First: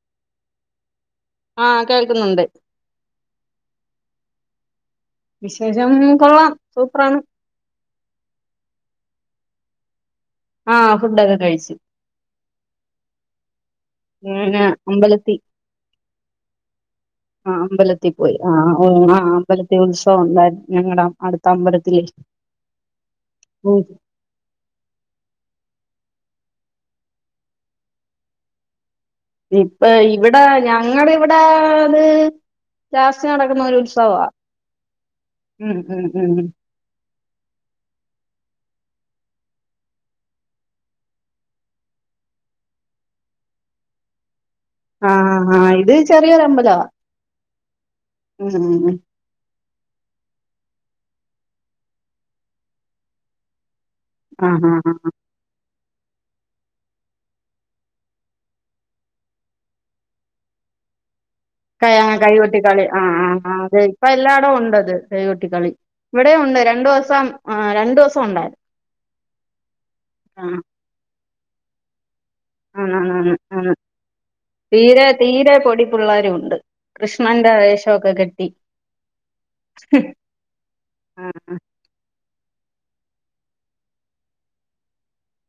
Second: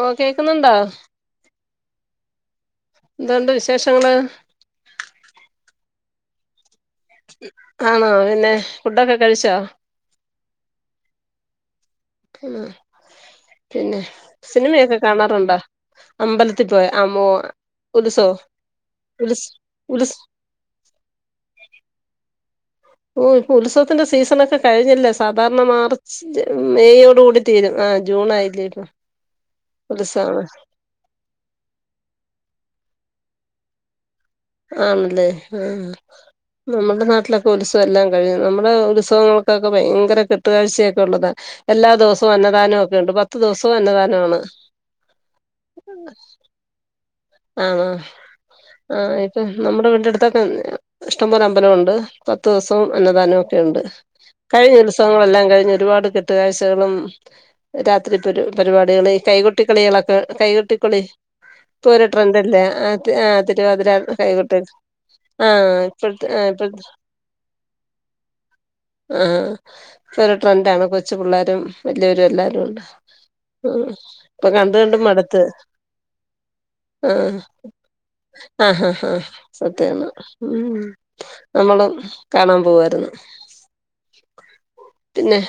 ഓ കേക്കുന്നുണ്ടോ ആ കേൾക്കുന്നുണ്ട് എന്താണ്ട് വിശേഷങ്ങള് വിശേഷം കൊള്ളാം സൂപ്പറാണ് ആണോ പിന്നെ ഫുഡഡൊക്കെ കഴിച്ചോ ആ ഫുഡൊക്കെ കഴിച്ചു ഉം അമ്പലത്തി അമ്പലത്തിൽ പോയ അമ്മോ ആ അമ്പലത്തി ഉത്സവോ പോയി ആ ആ ഉത്സ് അമ്പലത്തി ഉത്സ് ഉത്സവം ഉണ്ടായി ഞങ്ങളുടെ അടുത്ത അമ്പലത്തി ത്രീ ഓ ഇപ്പൊ ഉത്സവത്തിന്റെ സീസൺക്കെ കഴിഞ്ഞില്ലേ സാധാരണ മാർച്ച് മെയയോട് കൂടി തീരും ആ ജൂൺ ആയില്ലേ ഇപ്പം ഇപ്പ ഇവിടെ ഞങ്ങള ഇവിടെത് ലാസ്റ്റ് നടക്കുന്ന ഒരു ഉത്സവ ആണല്ലേ ആ നമ്മുടെ നാട്ടിലൊക്കെ ഉത്സവം എല്ലാം കഴിയും നമ്മുടെ ഉത് അസങ്ങൾക്കൊക്കെ ഭയങ്കര കെട്ടുകഴ്ചയൊക്കെ ഉള്ളതാണ് എല്ലാ ദിവസവും അന്നദാനവും ഒക്കെ ഉണ്ട് പത്ത് ദിവസവും അന്നദാനമാണ് ആഹആ ഇത് ചെറിയൊരു അമ്പതവാ ആണ ആ ഇപ്പൊ നമ്മുടെ വീട്ടടുത്തൊക്കെ ഇഷ്ടംപോലെ അമ്പലംണ്ട് പത്ത് ദിവസവും അന്നദാനവും ഒക്കെ ഉണ്ട് ആഹ് കഴിഞ്ഞ ആഹ് ഉത്സ ആഹ് വങ്ങളെല്ലാം കഴിഞ്ഞ ഒരുപാട് കെട്ടുകാഴ്ചകളും രാത്രി പ പരിപാടികൾ കൈകൊട്ടിക്കളികളൊക്കെ കൈകൊട്ടിക്കളി ക ഇപ്പൊ ഒരു കൈകൊട്ട ട്രെൻഡല്ലേ കളി ആ ആഹ് ആ് ആഹ് അതെ തിരുവാതിര ഇപ്പ എല്ലായിടും കൈകൊട്ടി ഉണ്ട്ത് കൈകൊട്ട ആഹ് കളി ഇപ്പഴത്തെ ഇവിടെ ആഹ് ഉണ്ട് ഇപ്പഴത്തെ രണ്ടു ദിവസം ആ രണ്ടു ദിവസം ഉണ്ടായിരുന്നു ആ ഇപ്പൊ ഒരു ട്രെൻറ് ആണ് കൊച്ചു പിള്ളേർ വല്യവരും ആ ആ ഇപ്പൊ കണ്ട് തീരെ തീരെ പൊടിപ്പള്ളേരു ഉണ്ട് ആ കൃഷ്ണന്റെ വേഷമൊക്കെ കെട്ടി ആഹ് ആ സത്യാണ് നമ്മള കാണാൻ പോവായിരുന്നു പിന്നെ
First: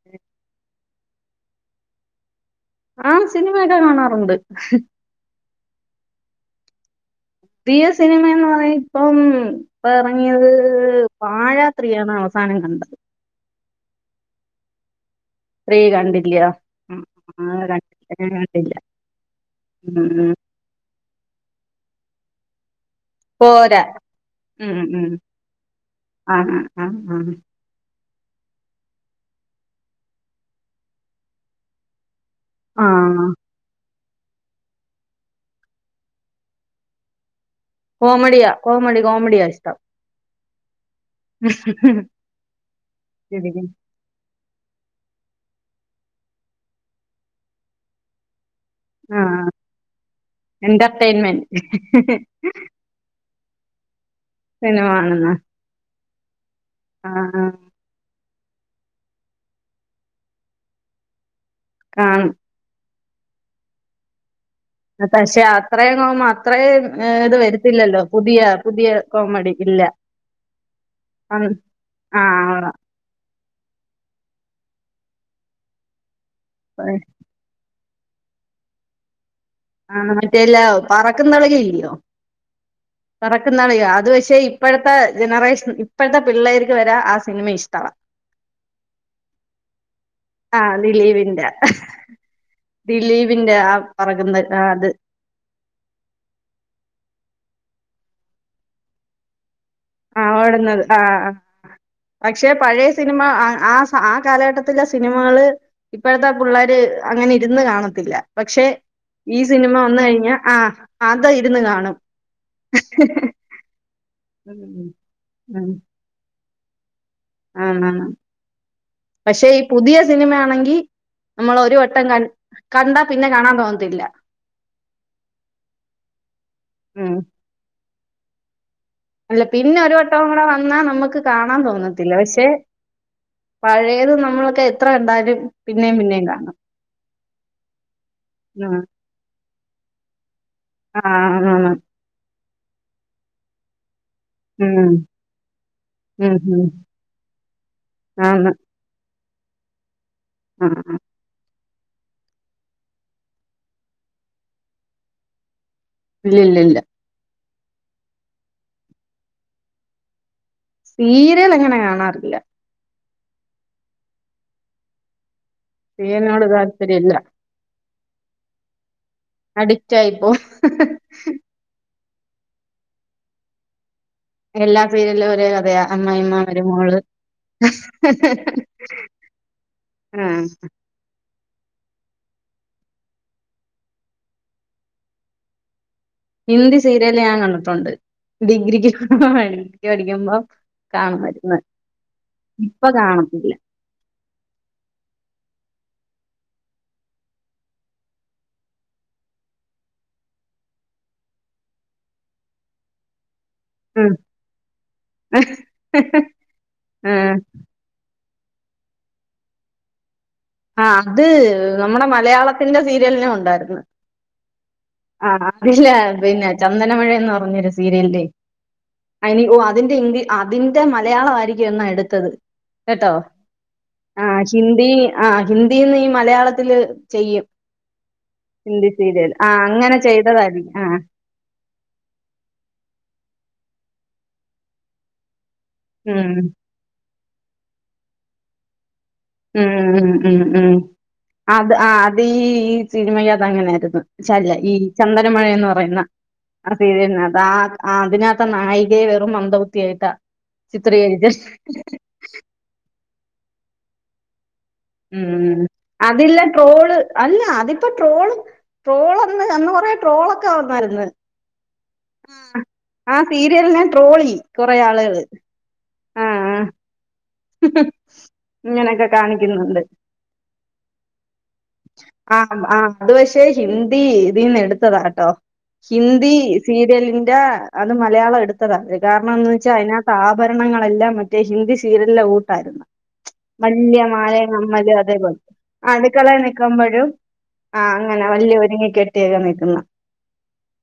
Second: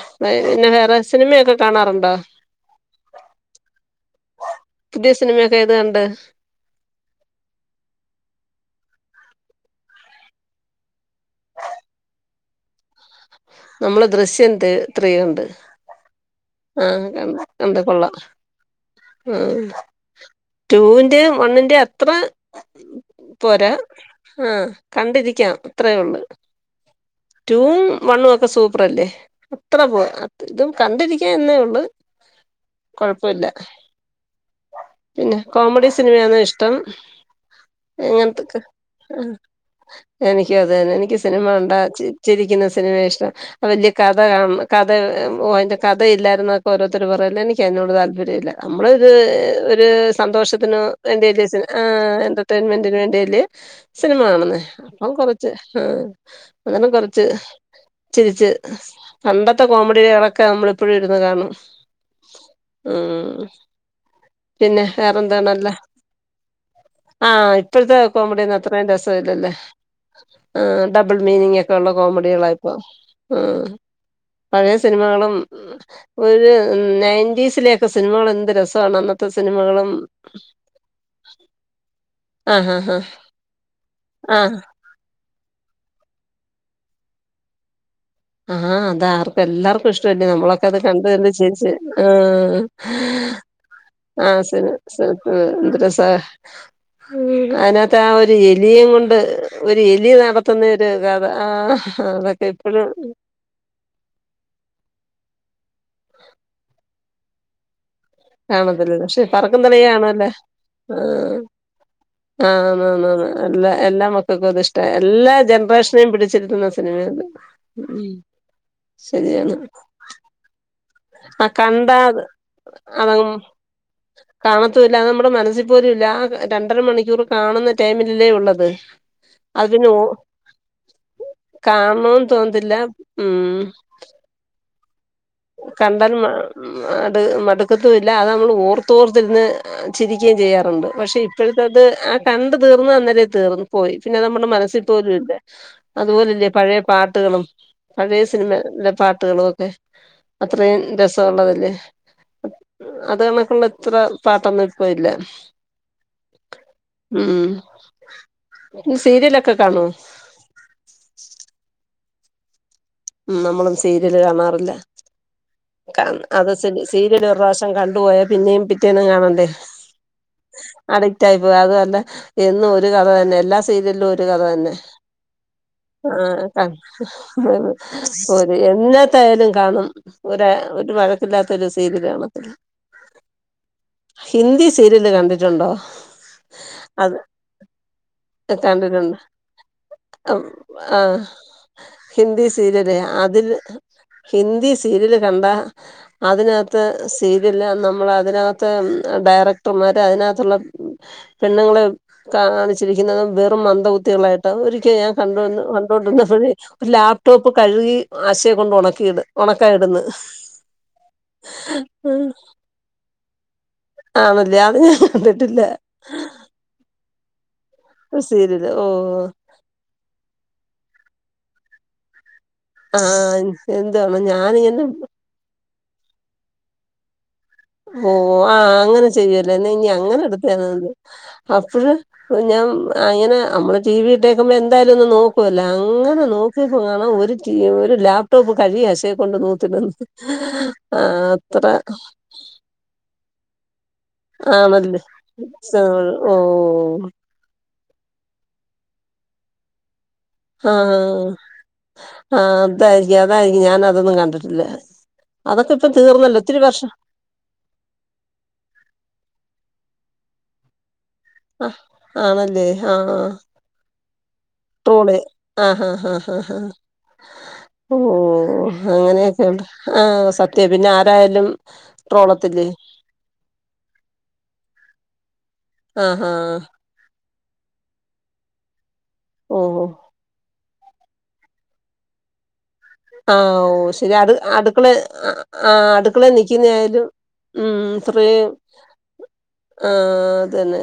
പിന്നെ വേറെ സിനിമയൊക്കെ കാണാറുണ്ടോ ആ സിനിമയൊക്കെ കാണാറുണ്ട് പുതിയ സിനിമയൊക്കെ ഏത് കണ്ട് പുതിയ സിനിമ എന്ന് പറ ഇപ്പം പറങ്ങിയത് പാഴാത്രിയാണ് അവസാനം കണ്ടത് നമ്മളെ ദൃശ്യം ത് ത്രീ കണ്ട് ത്രീ കണ്ടില്ല ആ ഉം, ആ കണ്ട് കണ്ടില്ല കൊള്ളാം ഞാൻ കണ്ടില്ല ഉം. ടൂ ഇൻ [unintelligible] വണ്ണിന്റെ അത്ര പോരാ ആ ഉം, ഉം. കണ്ടിരിക്കാം അത്രയേ ഉള്ളൂ ആ ആ ആ ടൂവും മണ്ണു ഒക്കെ സൂപ്പറല്ലേ അത്ര പോരാ ഇതും കണ്ടിരിക്ക എന്നേ ഒള്ള് ആ കൊഴപ്പല്ല പിന്നെ കോമഡി സിനിമയാന്നോ ഇഷ്ടം കോമഡിയാ എങ്ങനത്തൊക്കെ കോമഡി ആ കോമഡിയാ ഇഷ്ടം എനിക്കും അതേനെ ക്ക് സിനിമ കണ്ടാ ചിരിക്കുന്ന സിനിമയാ ഇഷ്ടം ശരിക്കും വല്യ കഥ കാണ്ണ് കഥ ഓ അതിൻ്റെ കഥയില്ലായിരുന്നൊക്കെ ഓരോരുത്തര് പറയല്ല എനിക്ക് അയ്നോട് താല്പര്യം ഇല്ല നമ്മള് ഇത് ആ ഒരു സന്തോഷത്തിന് വേണ്ടിയല്ലെ എന്റർടൈൻമെന്റ് ആ എന്റർടൈൻമെന്റിന് വേണ്ടിയല്ലേ സിനിമ കാണുന്നേ സിനിമ അപ്പം കാണുന്ന കൊറച്ച് ആ അങ്ങനെ ആ കൊറച്ച് ആ, തിരിച്ച് പണ്ടത്തെ കോമഡികികളൊക്കെ നമ്മള് ഇപ്പഴും ഇരുന്ന് കാണും കാണും ആ പിന്നെ പക്ഷെ വേറെന്താണല്ലേ അത്രയും കോമ അത്രയും ഏഹ് ആ ഇത് ഇപ്പഴത്തെ വരത്തില്ലല്ലോ പുതിയ കോമഡിന്ന് പുതിയ അത്രയും കോമഡി രസല്ലല്ലേ ഇല്ല. ആ ഡബിൾ അങ് മീനിങ്ങ് ഒക്കെ ഉള്ള കോമഡികളായി ആഹ് പ ആ പഴയ സിനിമകളും ഒരു നയൻ്റീസിലെ സിനിമകൾ എന്ത് രസമണന്നോ ആ മറ്റേല്ല പറക്കുംതളിക ഇല്ലയോ ആഹ് ആഹ് പറക്കുംതളിക അത് പക്ഷേ ആഹ് ഇപ്പഴത്തെ ജനറേഷൻ ഇപ്പോഴത്തെ പിള്ളേർക്ക് വരെ ആ സിനിമ ഇഷ്ടവാ ആ അതാർക്കും എല്ലാർക്കും ഇഷ്ടമല്ലേ നമ്മളൊക്കെ ആഹ് അത് കണ്ട് കണ്ട് ദിലീപിന്റെ ചിരിച്ച് ദിലീപിന്റെ ആ [unintelligible] പറക്കുന്ന ആ അത് എന്ത് രസാ ഉം അതിനത്ത ആ ഒരു എലിയേം കൊണ്ട് ഒരു എലി ആ നടത്തുന്ന ഓടുന്നത് ഒരു ആഹ് കഥ ആഹ് ആ അതൊക്കെ പക്ഷെ പഴയ ഇപ്പഴും സിനിമ ആഹ് ആ ആ കാലഘട്ടത്തില സിനിമകള് ഇപ്പ ഴത്തെ പിള്ളേര് അങ്ങനെ ഇരുന്ന് കാണ കാണത്തില്ല പക്ഷെ പറക്കും തളിക കാണുവല്ലോ കഴിഞ്ഞാ ആഹ് ആ അത് ഇരുന്ന് കാണും. ആ.. ആന്നന്ന ന്ന് എലമക്ക കക്കുത് ഉം ഇഷ്ട എല്ലാ ജൻറേഷനും പിടി ചരിത്തുന്ന സിനിമയത് ആ ആ ഉം പക്ഷെ ശരിയാണ് ഈ പുതിയ സിനിമയാണെങ്കി ആ നമ്മളൊരു വട്ടം കണ്ടാത് കൺ കണ്ടാ പിന്നെ കാണാൻ തോന്നത്തില്ല. കാണത്തൂല്ല നമ്മുടെ മനസ്സിൽ പോലും ഇല്ല ആ രണ്ടര ഉം. മണിക്കൂർ കാണുന്ന ടൈമിലില്ലേ ഉള്ളത് അല്ല പിന്നെ ഒരു വട്ടവും കൂടെ വന്നാ നമുക്ക് കാണാൻ തോന്നത്തില്ല കാണണോന്ന് പക്ഷെ തോന്നത്തില്ല ഉം പഴയത് നമ്മളൊക്കെ എ ത്ര കണ്ട കണ്ടാൽ മ അടു മടുക്കത്തുംല്ല അത് നമ്മൾ ഉം. ഓർത്തോർത്തിരുന്ന് ചിരിക്കുകയും ചെയ്യാറുണ്ട് പക്ഷെ ആഹ് ഇപ്പോഴത്തെ ആണ്. അത് ആ കണ്ട തീർന്ന് അന്നേ തീർന്നു പോയി പിന്നെ നമ്മുടെ മനസ്സിൽ ഉം. പോലുംല്ല ഉം അതുപോലല്ലേ ഉം. പഴയ പാട്ടുകളും പഴയ ആന്ന്. സിനിമേലെ പാ [unintelligible] ട്ടുകളുവൊക്കെ ആഹ് അത്രയും ആഹ്. രസള്ളതല്ലേ അത് കണക്കുള്ള ഇത്ര പാട്ടൊന്നും ഇപ്പ ഇല്ല ഇല്ലില്ലി ല്ല ഉം സീരിയലൊക്കെ കാണോ സീരിയലങ്ങനെ കാണാറില്ല മം നമ്മളും സീരിയല് കാണാറില്ല കൺ സീരിയലിനോട് അത് താല്പര്യല്ല. സീരിയൽ ഒരു പ്രാവശം കണ്ട പോയ പിന്നെപി ന്നും കാണണ്ടേ അഡിക്റ്റ് ആയിപ്പോവും. അടിട്ടായി പോയി അത് അല്ല എന്നും ഒരു കഥ തന്നെ എല്ലാ സീരിയലിലും ഒരു കഥ തന്നെ എല്ലാ സീരിയലും ഒരേ കഥയാ. അമ്മായിമ്മ ആആ മരുമോള്. ആ എന്നത്തായാലും കാണും ഒ ആഹ്. ഒരു വഴക്കില്ലാത്തൊരു സീ [unintelligible] ത്തി ഹിന്ദി സീരിയല് കണ്ടിട്ടുണ്ടോ [unintelligible] ഹിന്ദി അത് സീരിയല് ഞാൻ കണ്ടിട്ടുണ്ട് ഡിഗ്രിക്ക് കണ്ടിട്ടുണ്ട് [unintelligible] പഠിക്കുമ്പോം ആ കാണൻ വന്ന് ഹിന്ദി ഇപ്പൊ സീരിയല് കാണത്തില്ല ഇതില് കണ്ട അതിനാത്ത്‌ [unintelligible] അതിനാത്ത ഡയറക്ടർമാര് അയിനാത്തൊള്ള പെണ്ണുങ്ങളെ കാണിച്ചിരിക്കുന്ന വെറ് റും ഉം മന്ദബുദ്ധികളായിട്ട് ഒരിക്ക ഞാൻ കണ്ടോ കണ്ടോണ്ടിരുനപ്പഴ് ഒരു ഉം ലാപ്ടോപ്പ് കഴുകി ആശയെകൊണ്ട് ഉണക്കിട് ഒണ കെടന്ന് ആ അത് നമ്മുടെ മലയാളത്തിന്റെ സീരിയലിനും ഉണ്ട് ണ്ടായിരുന്നു ആണല്ലേ അത് ഞാൻ കണ്ടിട്ടില്ല [unintelligible] [unintelligible] സീരിയല് ഓ അയിന് ഓ അതിന്റെ ഹിന്ദി ആ അതിന്റെ മലയാളായിരിക്കും [unintelligible] എന്നാ എടുത്തത് കേട്ടോ ആഹ് എന്താണ് ആ ഞാനിങ്ങനെ ഹിന്ദി ആ ഹിന്ദിന്ന് ഈ മലയാളത്തില് ചെയ്യും ഓ ആ ഹിന്ദി അങ്ങനെ സീരിയൽ ആ ചെയല്ലേ എന്നാ ഇനി അങ്ങനെ ചെയ്തതായിരിക്കും ആ എടുത്തന്നത് അപ്പഴ്‌ ഞാൻ അങ്ങനെ നമ്മള് ടീവിട്ടേക്കുമ്പോ എന്തായും ഒന്ന് [unintelligible] പോലെ അങ്ങനെ ഉം നോക്കി [unintelligible] ഒരു ലാപ്ടോപ് [unintelligible] കൊണ്ട് ഉം നൂതിടുന്നു ഉം ഉം ഉം ആ അത്ര അത് ആ അത് ഈ ഈ സിനിമയു അത് അങ്ങനെയായിരുന്ന് [unintelligible] ഈ ആണല്ലേ ചന്ദനമഴ എന്ന് സോ, പറയുന്ന ഓ ആ സീരിലിനാത്ത് ആ ആ അതിനകത്ത് നായി ഇതേ വെറും മന്ദബുദ്ധി ആയിട്ട ആഹ് ആഹ് അതാ അതായിരിക്കും ഞാനതൊന്നും കണ്ടിട്ടില്ല ഉം അതൊക്കെ ഇപ്പം അതില്ല തീർന്നല്ലോ ഒത്തിരി വർഷം ട്രോള് അല്ല അതിപ്പോ ട്രോള് ട്രോൾ ഒന്ന് അന്ന് കുറേ ട്രോളൊക്കെ വന്നായിരുന്നു. ആഹ് ആണല്ലേ ആഹ് ആ ട്രോളി കൊറേ ആള്ള്അള് ആഹ് ആഹ് ആഹ് ആഹ് ഓ ഇങ്ങനെയൊക്കെ അങ്ങനെയൊക്കെ കാണിക്കുന്നുണ്ട് ആ സത്യം പിന്നെ ആരായാലും ആ ട്രോളത്തില്ലേ ആ അത് പക്ഷെ ഹിന്ദി ഇതിന്ന് എടുത്ത് [unintelligible] ത്തതാട്ടോ ആഹാ ഹിന്ദി സീരിയൽ ല്ല അത് മലയാളം എടുത്തതാ കാരണം എന്ന്‌ ഓ വെച്ചാ അതിനകത്ത് ആകൊര [unintelligible] [unintelligible] മറ്റേ ഹിന്ദി സീരിയലെ കൂട്ടായിരുന്നു ആഹ് ഓ വല്യ ശരി അടു മാലയും അടുക്കള കമ്മലും അതേപോലെ ആഹ് അടുക്കള അടുക്കളെ നിക്കി നിക്കുമ്പോഴും ആ അങ്ങനെ [unintelligible] വല്യ ഒരുങ്ങി കെട്ടിയൊക്കെ നിക്കുന്ന ആ അതെന്നെ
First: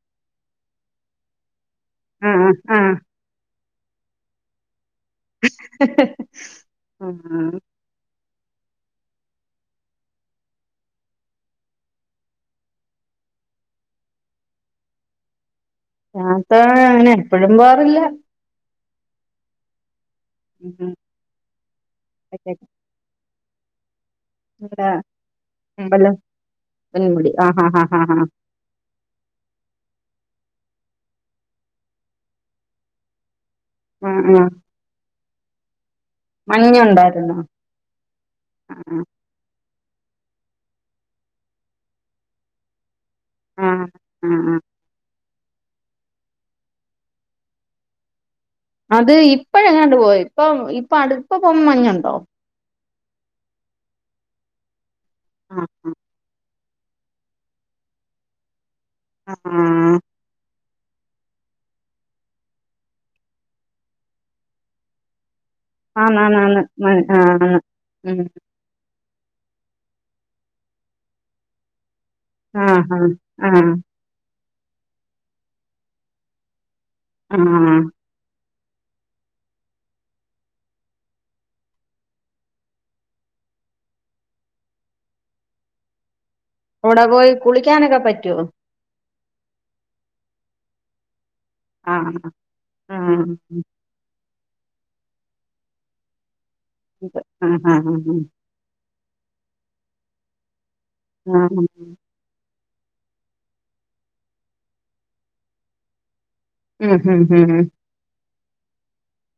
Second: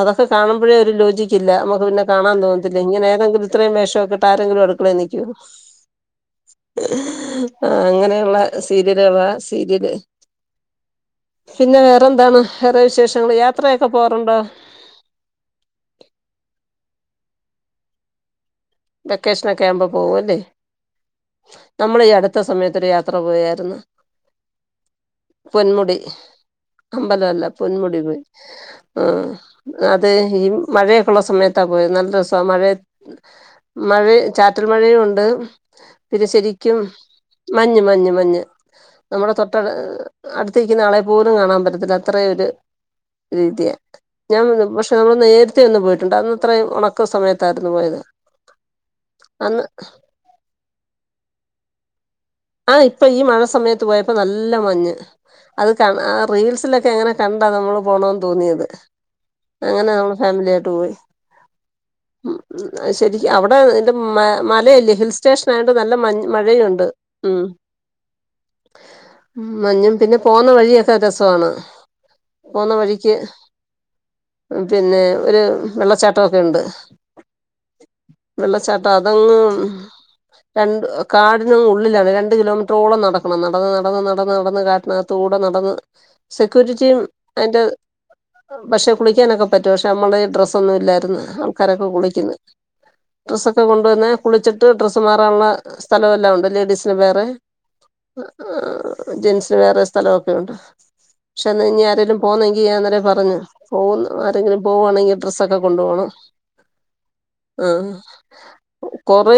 അതൊക്കെ കാണുമ്പഴേ ഒരു രു [unintelligible] ഒന്നുല്ലേ ആ കാണാൻ ആ തോന്നത്തില്ലേ ഇങ്ങനെ ഏതെങ്കിലൊരു ഇത്രയും വേഷൊക്കെ ഇട്ട് ആരെങ്കിലും അടുക്കളെ നിക്ക് [unintelligible] ആഹ് ആ അങ്ങനെ യൊള്ള സീരിയലളാ സീരിയല് പിന്നെ വേറെന്താണ് വേറെ വിശേഷങ്ങള് യാത്രയൊക്കെ പോകാറുണ്ടോ? യാത്രാ അങ്ങനെ എപ്പഴും പോകാറില്ല. വെക്കേഷനക്കെ ആവുമ്പം പോവുവല്ലേ ഉം നമ്മള് ഈ അടുത്ത സമയത്തൊരു യാത്ര പോയാ രുന്ന് ഇവിടെ പൊന്മുടി ഉണ്ടല്ലോ പൊന്മുടി അമ്പലവല്ല ആ ഹാ ഹാ ഹാ പൊന്മുടീ ഹാ പോയ് ആഹ് അത് ഈ മഴയെക്കയുള്ള സമയത്താ പോയത് നല്ല രസവാ മഴയ ആ മഴെ ആ ചാറ്റൽ മഴയും ഒണ്ട് പിന്നെ ശരിക്കും മഞ്ഞുണ്ടായിരുന്നോ മഞ്ഞ് മഞ്ഞ് മഞ്ഞ് ആ നമ്മുടെ തൊട്ടടു ഏഹ് അടുത്ത് നിക്കുന്ന ആളെ പോലും കാണാൻ പറ്റത്തില്ല അത്രേ ഒര് ആ രീതിയ ആ ഞാൻ ആ [unintelligible] പക്ഷെ നമ്മള് നേ രത്തെ ഒന്ന് പോയിട്ടുണ്ട് അന്നിത്രയും ഒണക്ക് സമയത്തായിരുന്നു പോയത്. അത് അന്ന് ഇപ്പഴെങ്ങാണ്ട് പോയി ഇപ്പൊ ഇപ്പ അടു ഇപ്പപോവുമ്പ മഞ്ഞുണ്ടോ? ആഹ് ഇപ്പ ഈ മഴ സമയത്ത് പോയപ്പോ നല്ല മഞ്ഞ്. ആ അത് ആ കണാ റീൽസിലൊ ക്കെ അങ്ങനെ കണ്ടാ നമ്മള് പോണോന്ന് തോന്നിയത്. ആ അങ്ങനാവണം ഫാമില്യ ട്ടൂയി ഉം അയ്ശരി അവിടെ [unintelligible] മലേല്ലേ ഹിൽ സ്റ്റേഷൻ കഴിഞ്ഞിട്ട് നല്ല മഞ് മഴയുണ്ട് ഉം ആഹ് ഉം മഞ്ഞും പിന്നെ പോന്ന വഴിയൊക്കെ രസമാണ് ആഹ് ഹാഹ് ആഹ് ന്ന്ട്ട് പിന്നെ ഒരു വെള്ളച്ചാട്ടം ഒക്കെയുണ്ട് ആഹ് വെള്ളച്ചാട്ടം അതങ്ങ് രണ്ട് കാടിന് ഉള് ള്ളിലാണ് രണ്ട് കിലോമീറ്ററോളം നടക്കണം നടന്ന് നടന്ന് നടന്ന് നടന്ന് കാട്ടിനകത്തൂടെ നടന്ന് സെക്യൂരിറ്റിയും ഓടെ പോയി അതിന്റെ കുളിക്കാനൊക്കെ പറ്റോ പക്ഷെ കുളിക്കാനൊക്കെ പറ്റും ക്ഷെ നമ്മൾ ഡ്രസ്സൊന്നും ഇല്ലായിരുന്നു കരൊക്കെ ആ കുളിക്ക്ന്ന് ആ ഡ്രെസ്സൊക്കെ കൊണ്ടുവന്ന് കുളിച്ചിട്ട് ഡ്രസ്സ് മാറാനുള്ള സ്ഥലം എല്ലാം ഉണ്ട് ലേഡീ ഇത്. വേറെ ആ ആ ആ ആ. ആ ജെൻസിന് വേറെ സ്ഥലമൊക്കെ ഉണ്ട് ഉം പക്ഷെ എന്നനി ആരെേലും പോന്ന അന്നരെ പറഞ്ഞു പോകന്ന് ആരെങ്കിലും പോകുവാണെങ്കിൽ ഡ്രസ്സൊക്കെ കൊണ്ടു പോോണം ഉം ഹം ഹം ഉ [unintelligible] കൊറേ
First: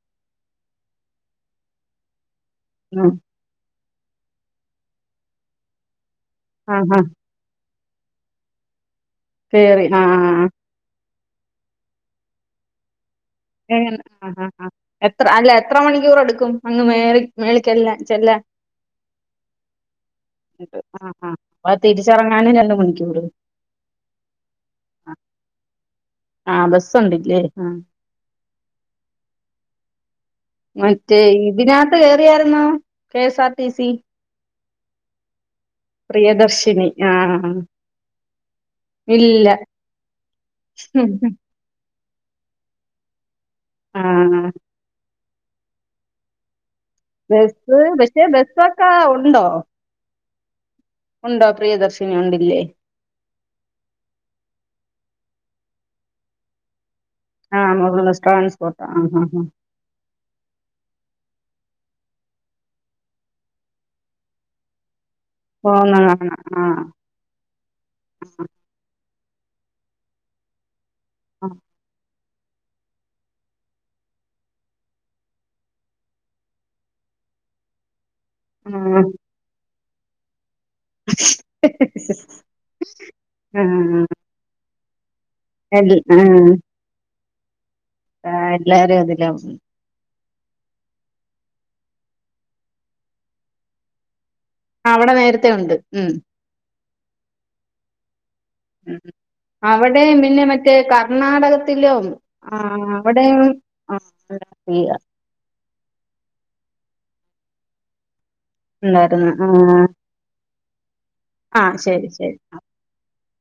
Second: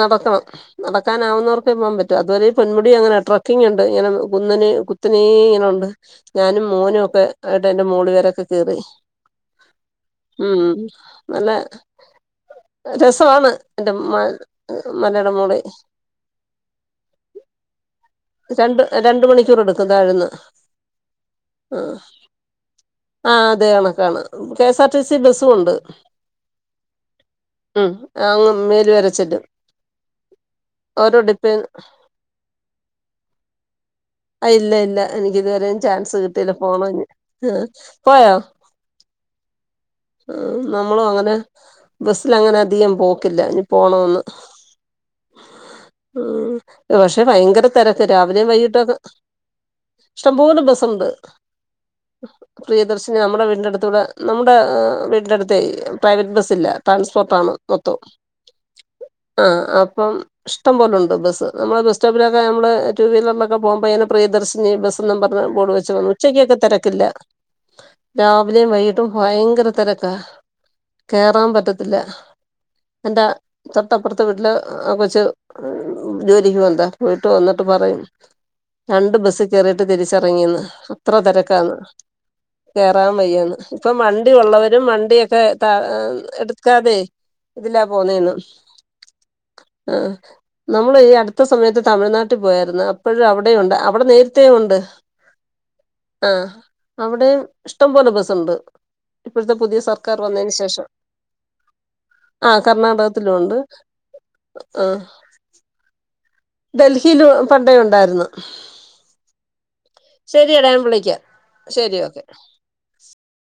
നടക്കണം നടക്കാനാവുന്നവർക്ക് പോകൻ പറ്റും അത്വരെ പൊമുന്മുടി ഉം. അങ്ങന ട്രക്കിങ് ഉണ്ട് ഇങ്ങനെ കുന്നനെ കുത്തനേ ഇങ്ങനെണ്ട് ഞാനും ആ ആ മോനുവൊക്കെ ന്റെ മൂള വരൊക്കെ കയറി [unintelligible] കയറി ആ നല്ല രസ എ ആ ആ എത്ര അല്ല മോളി എത്ര മണിക്കൂർ എട് രണ്ട് രണ്ട മണിക്കൂർ എടുക്കും താഴ്ന്ന് ആ അപ്പൊ ആ തിരിച്ചിറങ്ങാനും രണ്ട് മണിക്കൂറ് ആ അതെയണ കാണ് കെഎസ് ആർ ടിസി ബസ്സുംണ്ട് ആ ബസ്സുണ്ടില്ലേ ഉം അങ്ങ് മേല് വരച്ചെല്ലും മറ്റേ ഇതിനകത്ത് കേറിയായിാരരുന്നോ കെഎസ് ആർ ടി സി ഇല്ല ഇല്ല എനി ഇതുവരെും ചാൻസ് കിട്ടീല്ല പോണ പ്രിയദർശിനി ആഹ് പോയോ ഇല്ല ആ നമ്മളും അങ്ങനെ ബസ്സിൽ അങ്ങനെ അധികം പോക്കില്ല പോണന്ന് ആഹ് ഉം പക്ഷെ ഭയങ്കര ബസ് തിരക്ക് പക്ഷെ രാവിലെയും ബസ്സൊക്കെ വൈകിട്ടൊക്കെ ഉണ്ടോ ഇഷ്ടംപലും ബസ്സുണ്ട് ഉണ്ടോ പ്രിയദർശിനി ഉണ്ടില്ലേ പ്രിയദർശിനി നമ്മുടെ വീടി അടുത്തൂടെ നമ്മുടെ ടു പ്രൈവറ്റ് ബസ് ഇല്ല ട്രാൻസ്പോർട്ടാണ് ആഹ് മൊത്തം മുകളിൽ ട്രാൻസ്പോർട്ട് ആഹ് ആഹ് ആ ആഹ് അപ്പം ഇഷ്ടംപലെുണ്ട് ബസ്സ് നമ്മൾ ബസ്റ്റോപ്പിലക്കെ നമ്മള് ടു വീറിലൊക്കെ പോകുമ്പൾതിനെ പ്രദർശിച്ച് ബസ് പറ ബോഡ വെച്ച പോന്ന വന്നു കാണാം ഉച്ചക്കൊക്കെ ആഹ് തിരക്കില്ല രാവിലെയും വൈക ഭയങ്കര തരക്ക കേറാൻ പറ്റത്തില്ല എന്റെ തൊട്ടപ്പുറത്ത് വീട്ടില് ആ കൊച്ച് ജോലിക്ക് പോവ്ന്നതാ പോയിട്ട് വന്നിട്ട് പറയും ആഹ് രണ്ട് ബസ്സ് കെറി ട്ട് തിരിച്ചറങ്ങിന്ന് അത്ര തെരക്കാന്ന് കേറാൻ വയ്യാന്ന് ഇപ്പം ആഹ് വണ്ടി ഒള്ളവര് രും വണ്ടിയൊ ട്ടെ എൽ തഹ് ആഹ് എടുക്കാതെ ഇതിലാ പോവ്‌ന്നെന്ന് എല്ലാരും അതിലാ പോകുന്നെ. ആ നമ്മള് ഈ അടുത്ത സമയത്ത് തമിഴ്നാട്ടിൽ പോയായിരുന്നു അപ്പഴ് അവിടെ ഉണ്ട് അവ്ടെന്ന് അവ്ടെ നേരത്തെ ഉണ്ട് ഉം അവ്ടെം ഇഷ്ടംപോലെ ബസ്സ് ഇണ്ട് ഉം അവ്ടെയും പിന്നെ മറ്റേ ശേഷം കർണാടകത്തിലും ആ കർണാടകത്തിലും അവ്ടെയും ഉണ്ട് ആ ഫ്രീയാ ഡൽഹിൽ പണ്ടേ ഉണ്ടായിരുന്നു ഇണ്ടായിരുന്നു ആ ശെരി ഡാ ഞാൻ വിളിക്കാ ആ ശരി ശരി ആ